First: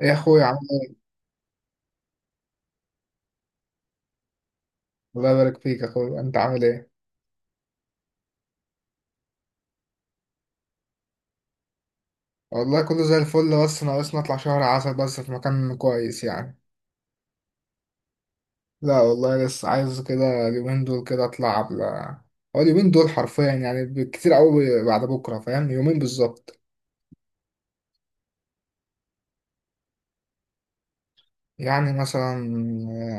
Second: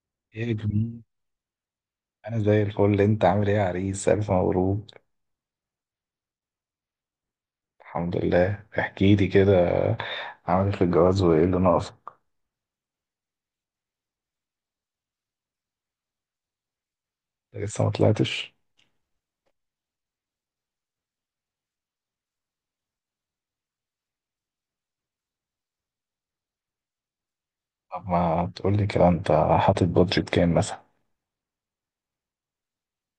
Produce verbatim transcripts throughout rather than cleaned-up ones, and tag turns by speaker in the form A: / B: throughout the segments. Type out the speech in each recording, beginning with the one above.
A: ايه يا اخويا،
B: ايه يا
A: عامل
B: جميل. انا زي الفل، انت عامل ايه يا عريس؟ الف مبروك.
A: ايه؟ الله يبارك فيك يا اخويا، انت عامل ايه؟
B: الحمد لله. احكي لي كده، عامل ايه في الجواز وايه اللي ناقص؟
A: والله كله زي الفل، بس ناقصنا اطلع شهر عسل، بس في مكان كويس يعني.
B: لسه ما طلعتش؟
A: لا والله، لسه عايز كده اليومين دول كده اطلع قبل. هو اليومين دول حرفيا، يعني بالكتير قوي بعد بكره، فاهم؟ يومين بالظبط.
B: طب ما تقول لي كده انت، حاطط بادجت كام مثلا؟
A: يعني مثلا.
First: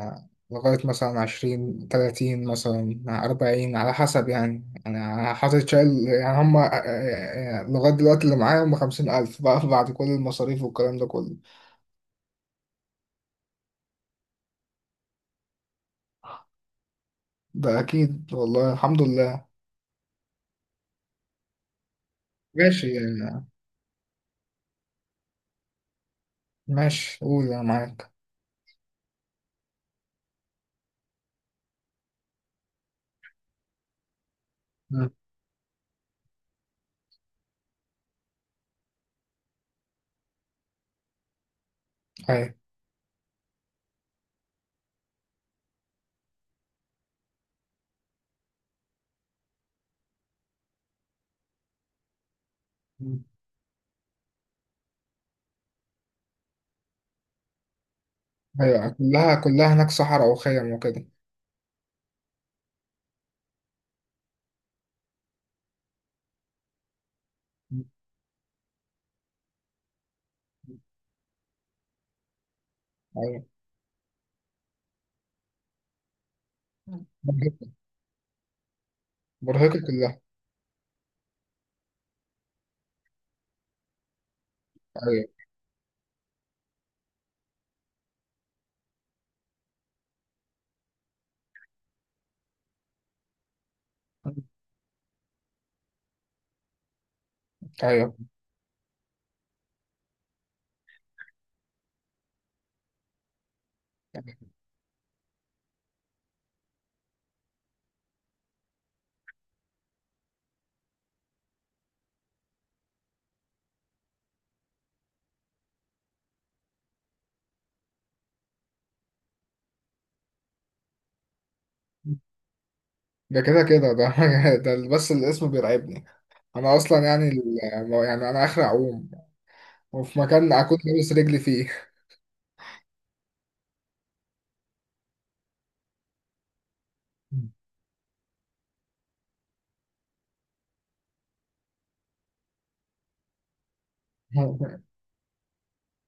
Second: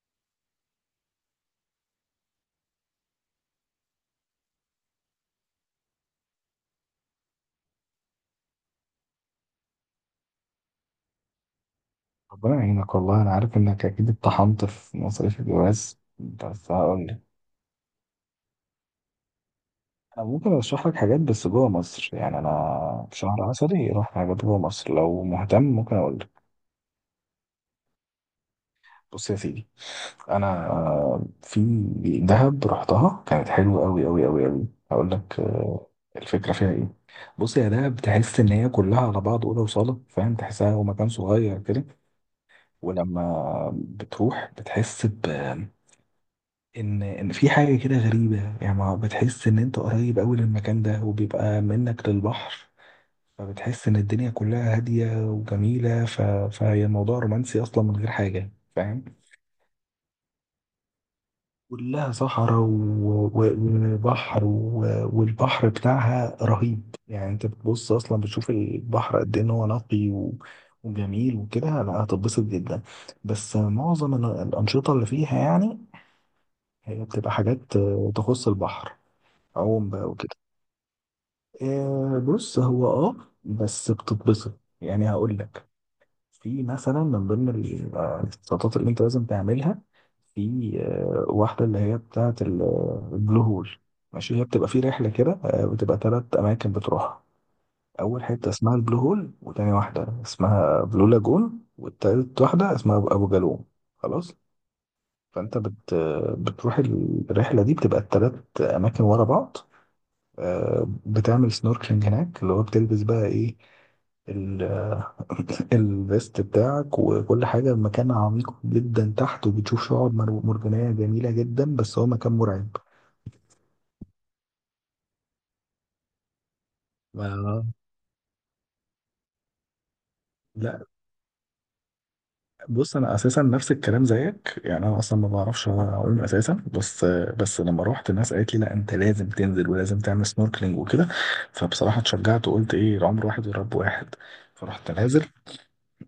A: آه، لغايه مثلا عشرين، تلاتين، مثلا أربعين، على حسب يعني، أنا حاطط شايل يعني هما، آه، آه، آه، لغاية دلوقتي اللي معايا هما خمسين ألف بقى بعد كل المصاريف والكلام ده كله.
B: ربنا يعينك والله، انا عارف انك اكيد اتطحنت في مصاريف الجواز، بس هقول لك،
A: ده أكيد والله، الحمد لله.
B: انا ممكن ارشح لك حاجات بس جوه مصر يعني.
A: ماشي
B: انا في شهر
A: يعني.
B: عسلي رحت حاجات جوه مصر، لو مهتم ممكن اقول لك.
A: ماشي قول، أنا معاك.
B: بص يا سيدي، انا آه، في دهب رحتها، كانت حلوه قوي قوي قوي قوي.
A: مم.
B: هقول لك آه، الفكره فيها ايه. بص يا دهب، تحس ان هي كلها على بعض اوضه وصاله، فاهم؟ تحسها هو مكان صغير كده.
A: أيوة.
B: ولما بتروح بتحس ب ان ان في حاجه كده غريبه يعني، ما بتحس ان انت قريب قوي للمكان ده، وبيبقى منك للبحر.
A: مم.
B: فبتحس ان الدنيا كلها هاديه وجميله، ف... فهي الموضوع رومانسي اصلا من غير حاجه،
A: أيوة،
B: فاهم؟
A: كلها كلها هناك صحراء وخيم وكده.
B: كلها صحراء و- و- وبحر، و- والبحر بتاعها رهيب يعني. انت
A: مم.
B: بتبص اصلا، بتشوف البحر قد ايه ان هو نقي و- وجميل وكده. لا، هتتبسط جدا.
A: أيوة.
B: بس معظم ال- الانشطه اللي فيها يعني، هي بتبقى
A: مرهقة.
B: حاجات آه، تخص البحر،
A: مرهقة
B: عوم بقى
A: كلها.
B: وكده. آه، بص هو اه، بس بتتبسط يعني.
A: أيوة.
B: هقول لك، في مثلا من ضمن ال- آه، الاحتياطات اللي انت لازم تعملها، في آه، واحدة اللي هي بتاعة ال- البلو هول. ماشي، هي بتبقى في رحلة كده، آه، بتبقى تلات أماكن بتروحها.
A: أيوة.
B: أول حتة اسمها البلو هول، وتاني واحدة اسمها بلو لاجون، والتالت واحدة اسمها أبو أبو جالوم. خلاص. فأنت بت بتروح الرحلة دي، بتبقى التلات أماكن ورا بعض. آه، بتعمل سنوركلينج هناك، اللي هو بتلبس بقى إيه، الفيست بتاعك وكل حاجة. المكان عميق جدا تحت وبتشوف شعاب مر- مرجانية جميلة جدا، بس هو مكان مرعب.
A: ده كده كده ده. ده بس الاسم بيرعبني. أنا أصلا يعني ال-
B: ما-
A: يعني أنا آخر أعوم. وفي مكان أكون
B: لا
A: لابس رجلي فيه.
B: بص، انا اساسا نفس الكلام زيك يعني، انا اصلا ما بعرفش اعوم اساسا، بس
A: مم.
B: بس لما روحت الناس قالت لي لا انت لازم تنزل ولازم تعمل سنوركلينج وكده. فبصراحه اتشجعت وقلت ايه، العمر واحد ويا رب واحد. فرحت نازل.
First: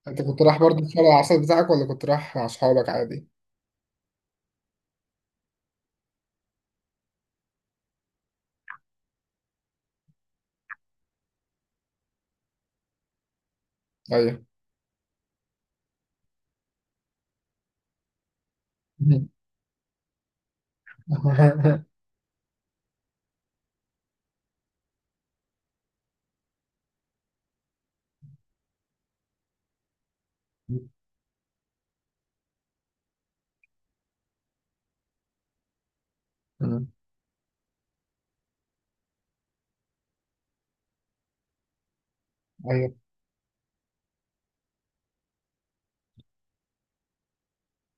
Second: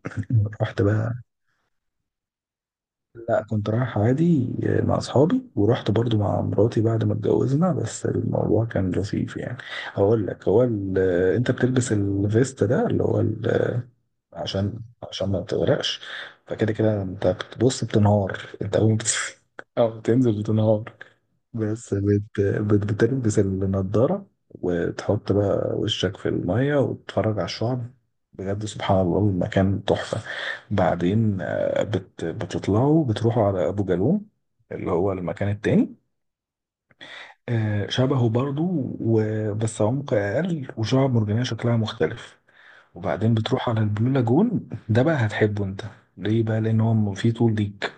A: أنت كنت رايح
B: رحت
A: برضه في شارع
B: بقى،
A: العسل بتاعك، ولا كنت رايح مع أصحابك عادي؟
B: لا كنت رايح عادي مع اصحابي، ورحت برضو مع مراتي بعد ما اتجوزنا. بس الموضوع كان لطيف يعني. هقول لك، هو ال- آه، انت بتلبس الفيست ده اللي هو ال- آه،
A: أيوة.
B: عشان، عشان ما تغرقش. فكده كده انت بتبص، بتنهار. انت اول ما
A: مم.
B: بت- او بتنزل بتنهار، بس بت... بت... بتلبس النضارة وتحط بقى وشك في المية وتتفرج على الشعب. بجد سبحان الله، المكان تحفة. بعدين آه، بت... بتطلعوا بتروحوا على أبو جالوم، اللي هو المكان التاني.
A: مم.
B: آه، شبهه برضو و... بس عمق أقل، وشعب مرجانية شكلها مختلف.
A: أيوة.
B: وبعدين بتروح على البلو لاجون، ده بقى هتحبه انت. ليه بقى؟ لأن هو فيه طول ليك،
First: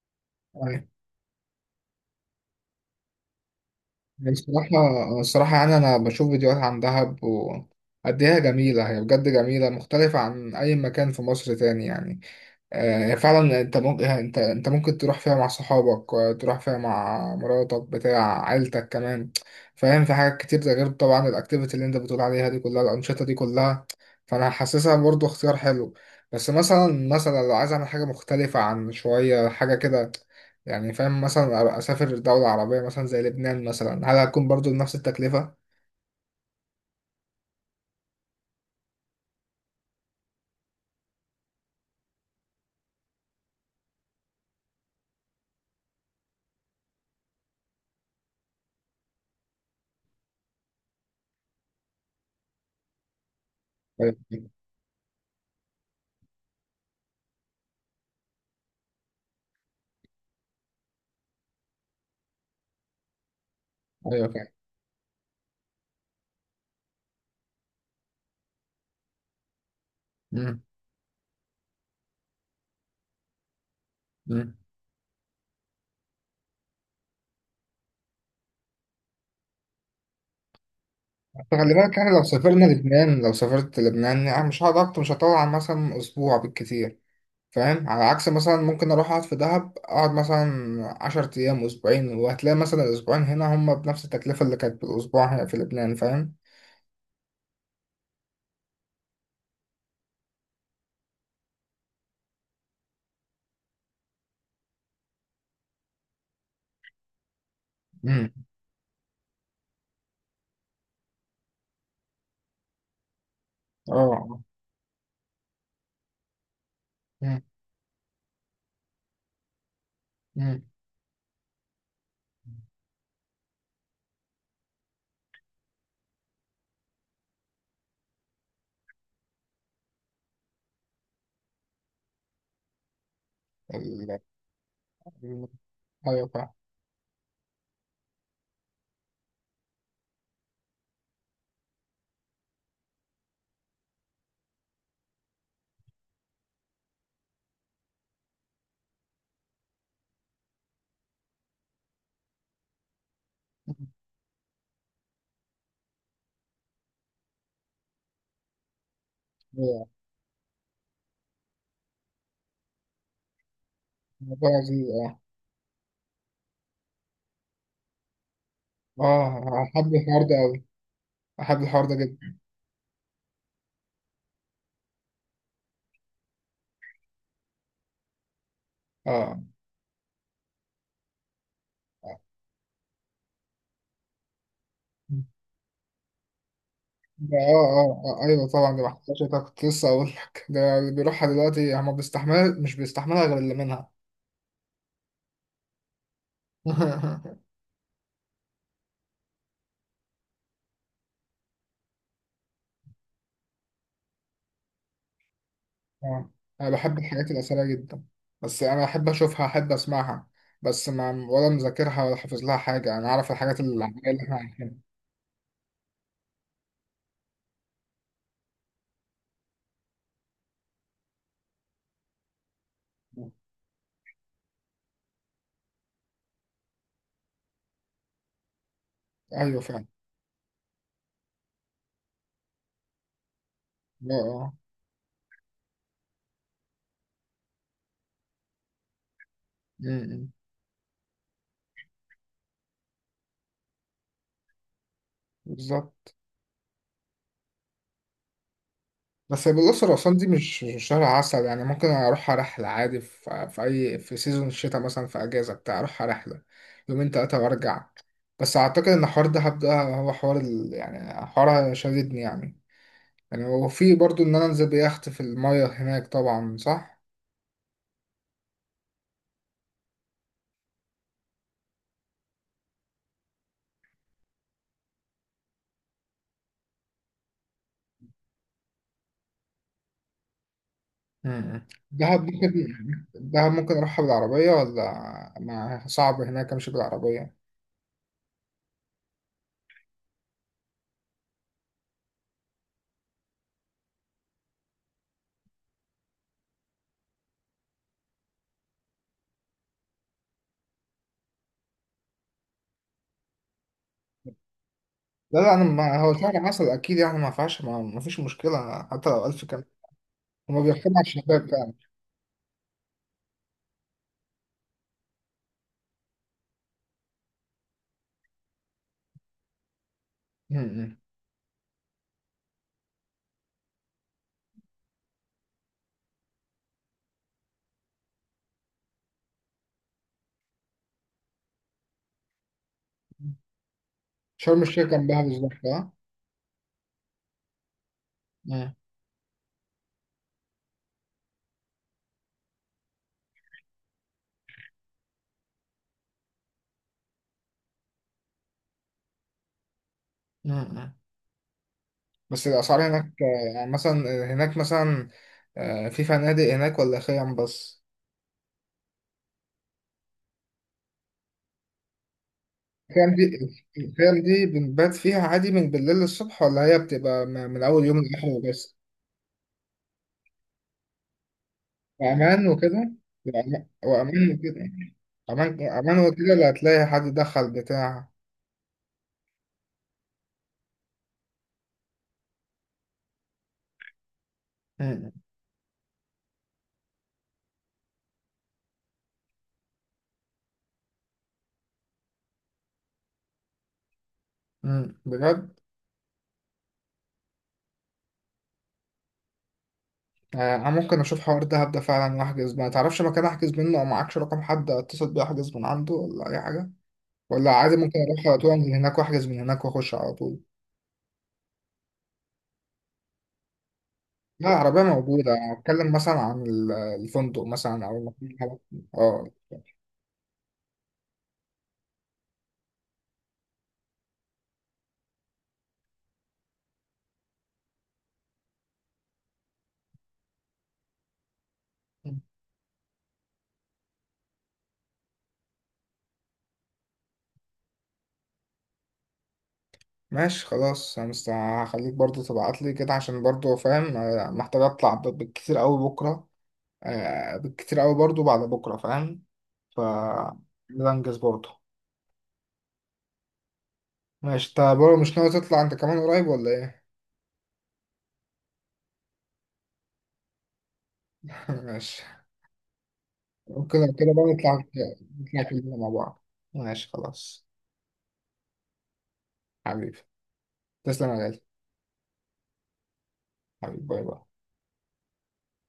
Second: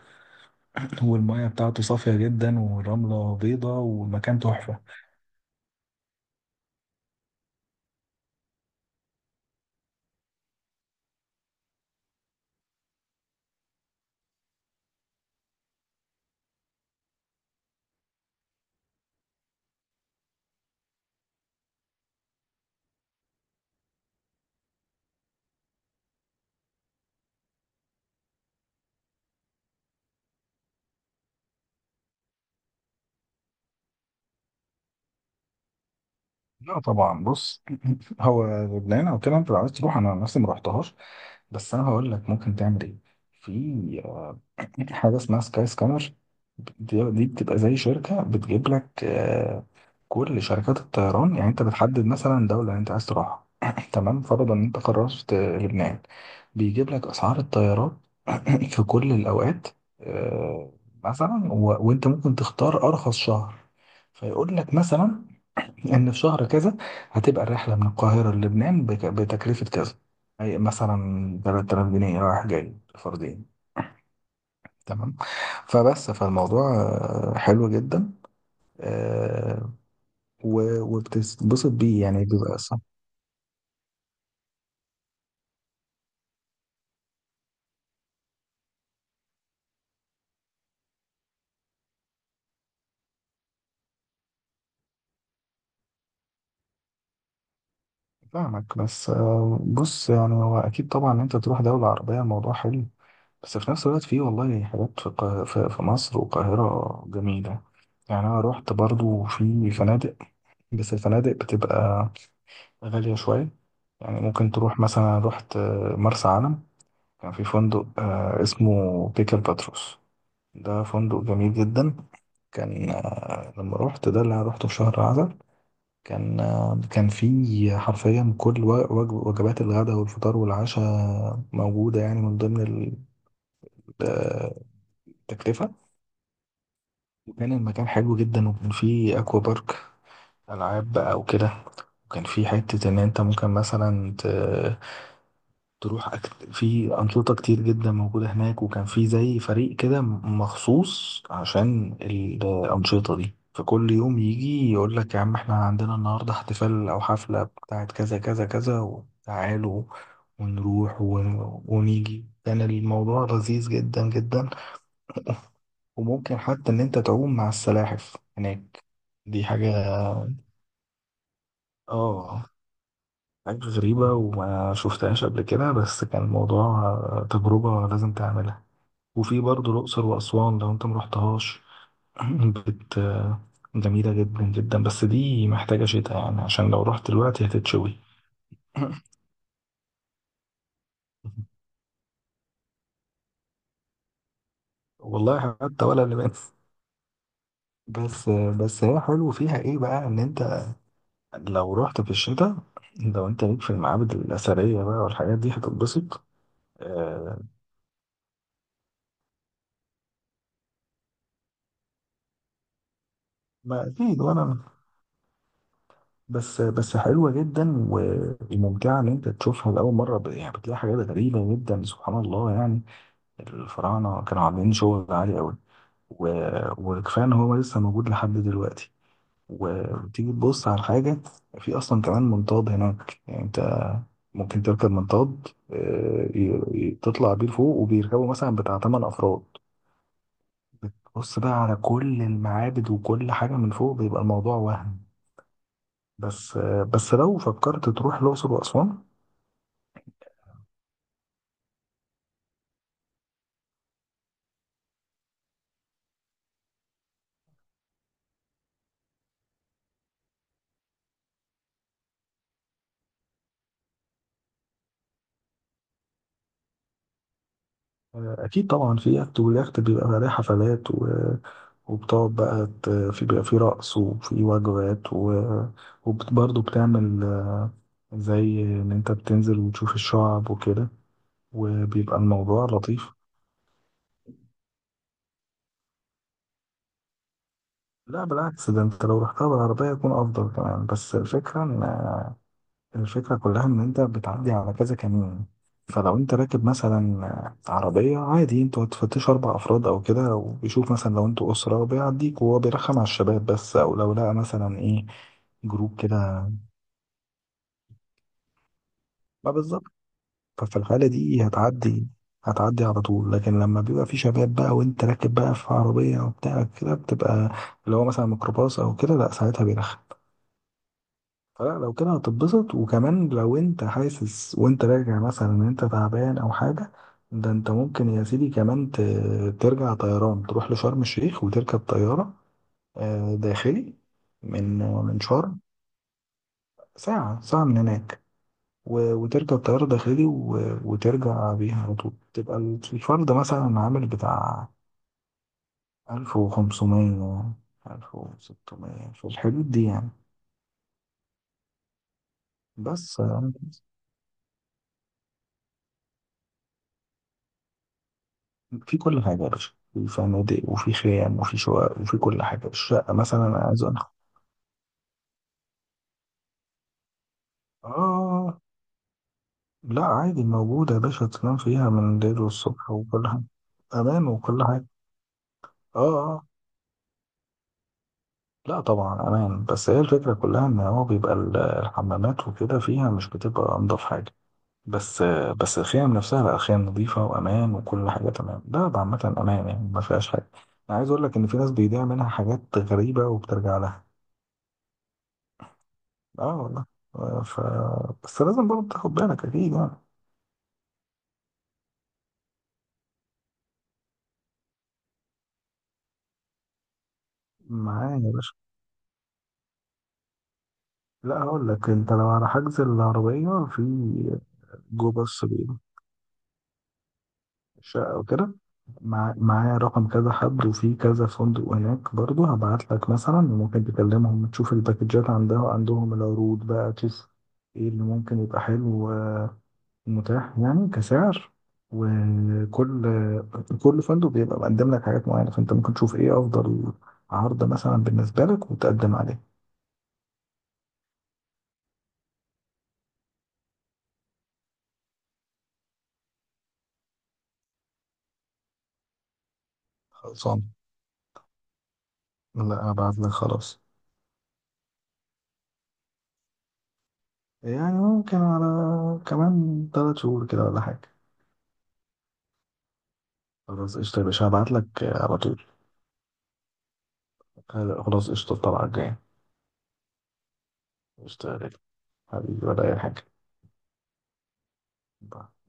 B: والمية بتاعته صافية جدا، والرملة بيضة، والمكان
A: الصراحة.
B: تحفة.
A: الصراحة يعني أنا بشوف فيديوهات عن دهب وقد إيه هي جميلة، هي بجد جميلة مختلفة عن أي مكان في مصر تاني يعني. آه، فعلا، انت ممكن انت انت ممكن تروح فيها مع صحابك، وتروح فيها مع مراتك بتاع عيلتك كمان. فاهم؟ في حاجات كتير، ده غير طبعا الاكتيفيتي اللي انت بتقول عليها دي كلها، الانشطه دي كلها. فانا حاسسها برضو اختيار حلو. بس مثلا مثلا لو عايز اعمل حاجه مختلفه عن شويه، حاجه كده. يعني فاهم؟ مثلا اسافر دوله عربيه، مثلا زي لبنان، مثلا هل هتكون برضو نفس التكلفه؟
B: لا طبعا، بص هو لبنان او كده انت لو عايز تروح، انا نفسي ما رحتهاش. بس انا هقول لك ممكن تعمل ايه. في آه، حاجه اسمها سكاي سكانر. دي دي بتبقى زي شركه بتجيب لك آه، كل شركات الطيران يعني. انت بتحدد مثلا دوله اللي انت عايز تروحها،
A: ايوه.
B: تمام؟ فرضا ان انت قررت آه، لبنان، بيجيب لك اسعار الطيارات في كل الاوقات. آه، مثلا و... وانت ممكن تختار ارخص شهر.
A: ايوه فاهم.
B: فيقول لك مثلا ان في شهر كذا هتبقى الرحله من القاهره للبنان بك- بتكلفه كذا. أي
A: مم.
B: مثلا ثلاثة آلاف جنيه رايح جاي فردين.
A: مم.
B: تمام؟ فبس فالموضوع آه، حلو جدا. آه، و- وبتتبسط
A: خلي بالك
B: بيه
A: يعني، لو
B: يعني، بيبقى
A: سافرنا
B: صح.
A: لبنان، لو سافرت لبنان يعني مش هقعد أكتر، مش هطول عن مثلا أسبوع بالكتير. فاهم؟ على عكس مثلا ممكن أروح أقعد في دهب، أقعد مثلا عشر أيام، أسبوعين، وهتلاقي مثلا الأسبوعين هنا هما بنفس التكلفة اللي كانت بالأسبوع هنا في لبنان، فاهم؟
B: فاهمك، بس آه، بص يعني، هو اكيد طبعا إن انت تروح دوله عربيه الموضوع حلو، بس في نفس الوقت فيه والله حاجات في القا- في في مصر والقاهره جميله. يعني
A: امم.
B: انا رحت برضو في فنادق، بس الفنادق بتبقى غالية شوية. يعني
A: اه.
B: ممكن تروح مثلا، أنا رحت آه، مرسى علم، كان
A: امم.
B: في فندق آه، اسمه بيكر باتروس.
A: امم.
B: ده فندق جميل جدا. كان آه، لما رحت ده اللي انا روحته في شهر عسل، كان آه، كان فيه حرفيا كل و- وج- وجبات الغداء والفطار والعشاء موجودة يعني من ضمن ال-
A: ال-
B: آه،
A: ال-
B: التكلفة.
A: ايوه فاهم.
B: وكان المكان حلو جدا، وكان فيه أكوا بارك، ألعاب بقى وكده. وكان في حتة إن أنت ممكن مثلا تروح أكت... في أنشطة كتير جدا موجودة هناك. وكان في زي فريق كده مخصوص عشان الأنشطة دي، فكل يوم يجي يقول لك يا عم احنا عندنا النهاردة احتفال أو حفلة بتاعت كذا كذا كذا وتعالوا
A: أيوة.
B: ونروح ون... ونيجي. كان الموضوع لذيذ جدا
A: الموضوع
B: جدا.
A: لذيذ، اه.
B: وممكن حتى إن أنت تعوم مع السلاحف هناك، دي
A: اه.
B: حاجة
A: احب الحوار ده أوي. احب الحوار ده جدا.
B: آه، حاجة غريبة وما شفتهاش قبل كده، بس كان الموضوع تجربة لازم تعملها. وفي
A: اه.
B: برضه الأقصر وأسوان لو أنت مرحتهاش، بت جميلة جدا جدا، بس دي محتاجة شتاء يعني، عشان لو رحت
A: ده اه
B: دلوقتي هتتشوي.
A: اه آه، ايوه طبعا، دي محتاجة، ده كنت لسه اقول لك، ده اللي بيروحها دلوقتي هما بيستحمل، مش بيستحملها غير اللي منها.
B: والله حتى ولا لباس. بس بس هي حلو فيها ايه بقى، ان انت لو رحت في الشتاء، لو انت ليك في المعابد الأثرية بقى والحاجات دي هتتبسط.
A: آه، انا بحب الحاجات
B: آه،
A: الاثريه جدا. بس انا احب اشوفها، احب اسمعها. بس ما ولا مذاكرها ولا حافظ لها حاجه، انا عارف الحاجات
B: ما
A: العاميه
B: أكيد،
A: اللي احنا
B: وأنا
A: عارفينها.
B: بس، بس حلوة جدا و- وممتعة إن أنت تشوفها لأول مرة، ب- يعني بتلاقي حاجات غريبة جدا سبحان الله يعني. الفراعنة كانوا عاملين شغل عالي قوي، و... وكفاية إن هو لسه موجود لحد دلوقتي.
A: ايوه فعلا.
B: و- وتيجي تبص على حاجة، في أصلا كمان منطاد هناك. يعني أنت
A: اه. اه.
B: ممكن تركب منطاد، آه، ي- ي- تطلع بيه لفوق، وبيركبوا مثلا بتاع تمن أفراد.
A: أمم.
B: بتبص بقى على كل المعابد وكل حاجة من فوق، بيبقى الموضوع وهم.
A: بالظبط.
B: بس آه، بس لو فكرت تروح الأقصر وأسوان،
A: بس بالأقصر وأسوان دي مش مش شهر عسل، يعني ممكن أروحها رحلة عادي في, في أي في سيزون الشتاء، مثلا في أجازة بتاع أروحها رحلة. يومين تلاتة وأرجع. بس أعتقد إن حوار دهب ده هو حوار ال... يعني حوار شددني يعني. يعني وفي برضو إن أنا أنزل بيخت في المية هناك، طبعا صح؟
B: اكيد طبعا في اكت، والاكت بيبقى عليه حفلات و... وبتقعد بقى ت... في بيبقى في رقص وفي وجبات و... وبرضه بتعمل آه، زي ان انت بتنزل وتشوف الشعب وكده،
A: مم.
B: وبيبقى
A: دهب
B: الموضوع
A: ممكن
B: لطيف.
A: دهب ممكن أروحها بالعربية ولا ما صعب هناك أمشي بالعربية؟
B: لا بالعكس، ده انت لو رحتها بالعربية يكون افضل كمان. بس الفكرة ان، الفكرة كلها إن أنت بتعدي على كذا كمين، فلو أنت راكب مثلا عربية عادي أنتوا هتفتشوا أربع أفراد أو كده، وبيشوف مثلا لو أنتوا أسرة بيعديك، وهو بيرخم على الشباب بس، أو لو لقى مثلا إيه
A: لا، لا، أنا ما
B: جروب
A: هو شهر
B: كده.
A: عسل أكيد يعني، ما فيهاش، ما ما فيش مشكلة حتى لو ألف
B: ما
A: كلمة.
B: بالظبط.
A: هما
B: ففي
A: بيحكموا على
B: الحالة دي
A: الشباب.
B: هتعدي هتعدي على طول، لكن لما بيبقى في شباب بقى وأنت راكب بقى في عربية وبتاع كده بتبقى، اللي هو مثلا ميكروباص أو كده، لأ ساعتها بيرخم.
A: مم.
B: فلا لو كده هتتبسط. وكمان لو انت حاسس وانت راجع مثلا ان انت تعبان او حاجة، ده انت ممكن يا سيدي كمان ت- ترجع طيران، تروح لشرم الشيخ وتركب طيارة آه، داخلي.
A: شرم
B: من
A: الشيخ
B: من
A: جنبها
B: شرم،
A: بالظبط، اه.
B: ساعة، ساعة من هناك،
A: مم.
B: و- وتركب طيارة داخلي و- وترجع بيها على طول. تبقى الفرد مثلا عامل بتاع ألف وخمسمية، ألف وستمية في الحدود دي يعني.
A: مم. بس الأسعار هناك،
B: بس آه،
A: آه، يعني مثلا. هناك مثلا، آه، في فنادق هناك ولا خيام بس؟
B: في كل حاجة يا باشا، في فنادق وفي خيام وفي شقق وفي كل حاجة. الشقة
A: الخيام دي
B: مثلا أنا عايز أنخ،
A: الخيام دي بنبات فيها عادي من بالليل للصبح، ولا هي بتبقى م- من أول يوم لآخره
B: آه
A: بس؟
B: لا، عادي موجودة يا باشا، تنام فيها من الليل
A: وأمان وكده.
B: والصبح وكل حاجة.
A: وأما-
B: أمان
A: وأمان
B: وكل
A: وكده.
B: حاجة.
A: أمان أمان
B: آه
A: وكده،
B: آه،
A: اللي هتلاقي حد دخل بتاع.
B: لا طبعا أمان. بس هي الفكرة كلها إن هو بيبقى ال- الحمامات وكده فيها مش بتبقى أنضف حاجة.
A: مم.
B: بس، بس الخيام نفسها لا، خيام نظيفة وأمان وكل حاجة تمام. ده ده عامة أمان يعني، ما فيهاش حاجة. أنا عايز أقول لك إن في ناس بيضيع منها حاجات غريبة وبترجع لها.
A: مم. بجد؟
B: اه والله. آه، ف بس لازم برضه تاخد بالك اكيد يعني.
A: آه، انا ممكن اشوف حوار دهب ده، هبدأ فعلا واحجز، ما تعرفش مكان احجز منه او معكش رقم حد اتصل بيه احجز من عنده، ولا اي حاجه. ولا عادي ممكن
B: معايا
A: اروح
B: يا
A: على طول
B: باشا،
A: من هناك، واحجز من هناك، واخش على طول.
B: لا هقول لك، انت لو على حجز العربية في
A: لا، العربيه
B: جو
A: موجوده،
B: باص
A: أنا
B: بيبقى
A: اتكلم مثلا عن ال- الفندق مثلا او
B: شقة وكده.
A: المكان. اه.
B: مع... معايا رقم كذا حد وفي كذا فندق هناك برضه، هبعت لك مثلا، وممكن تكلمهم تشوف الباكجات عندها عندهم، العروض بقى تشوف ايه اللي ممكن يبقى حلو متاح يعني كسعر. وكل كل فندق بيبقى مقدم لك حاجات معينة، فانت ممكن تشوف ايه افضل عرض مثلا بالنسبة لك وتقدم عليه.
A: ماشي خلاص، انا مست- هخليك برضو تبعت لي كده، عشان برضو فاهم، آه، محتاج اطلع ب- بالكتير قوي بكره. آه، بالكتير قوي برضو بعد بكره، فاهم. ف
B: خلصان.
A: ده انجز برضو.
B: لا ابعت لك خلاص.
A: ماشي، انت برضو مش ناوي تطلع انت كمان قريب ولا ايه؟
B: يعني ممكن على كمان تلات شهور كده ولا حاجة.
A: ماشي. وكده
B: خلاص
A: كده
B: قشطة يا
A: بقى
B: باشا،
A: نطلع.
B: هبعت لك على
A: نطلع
B: طول.
A: كلنا مع بعض. ماشي خلاص.
B: خلاص قشطة، الطلعة الجاية.
A: حبيبي. تسلم يا غالي.
B: قشطة يا غالي. حبيبي ولا أي حاجة.
A: حبيبي، باي باي.
B: باي.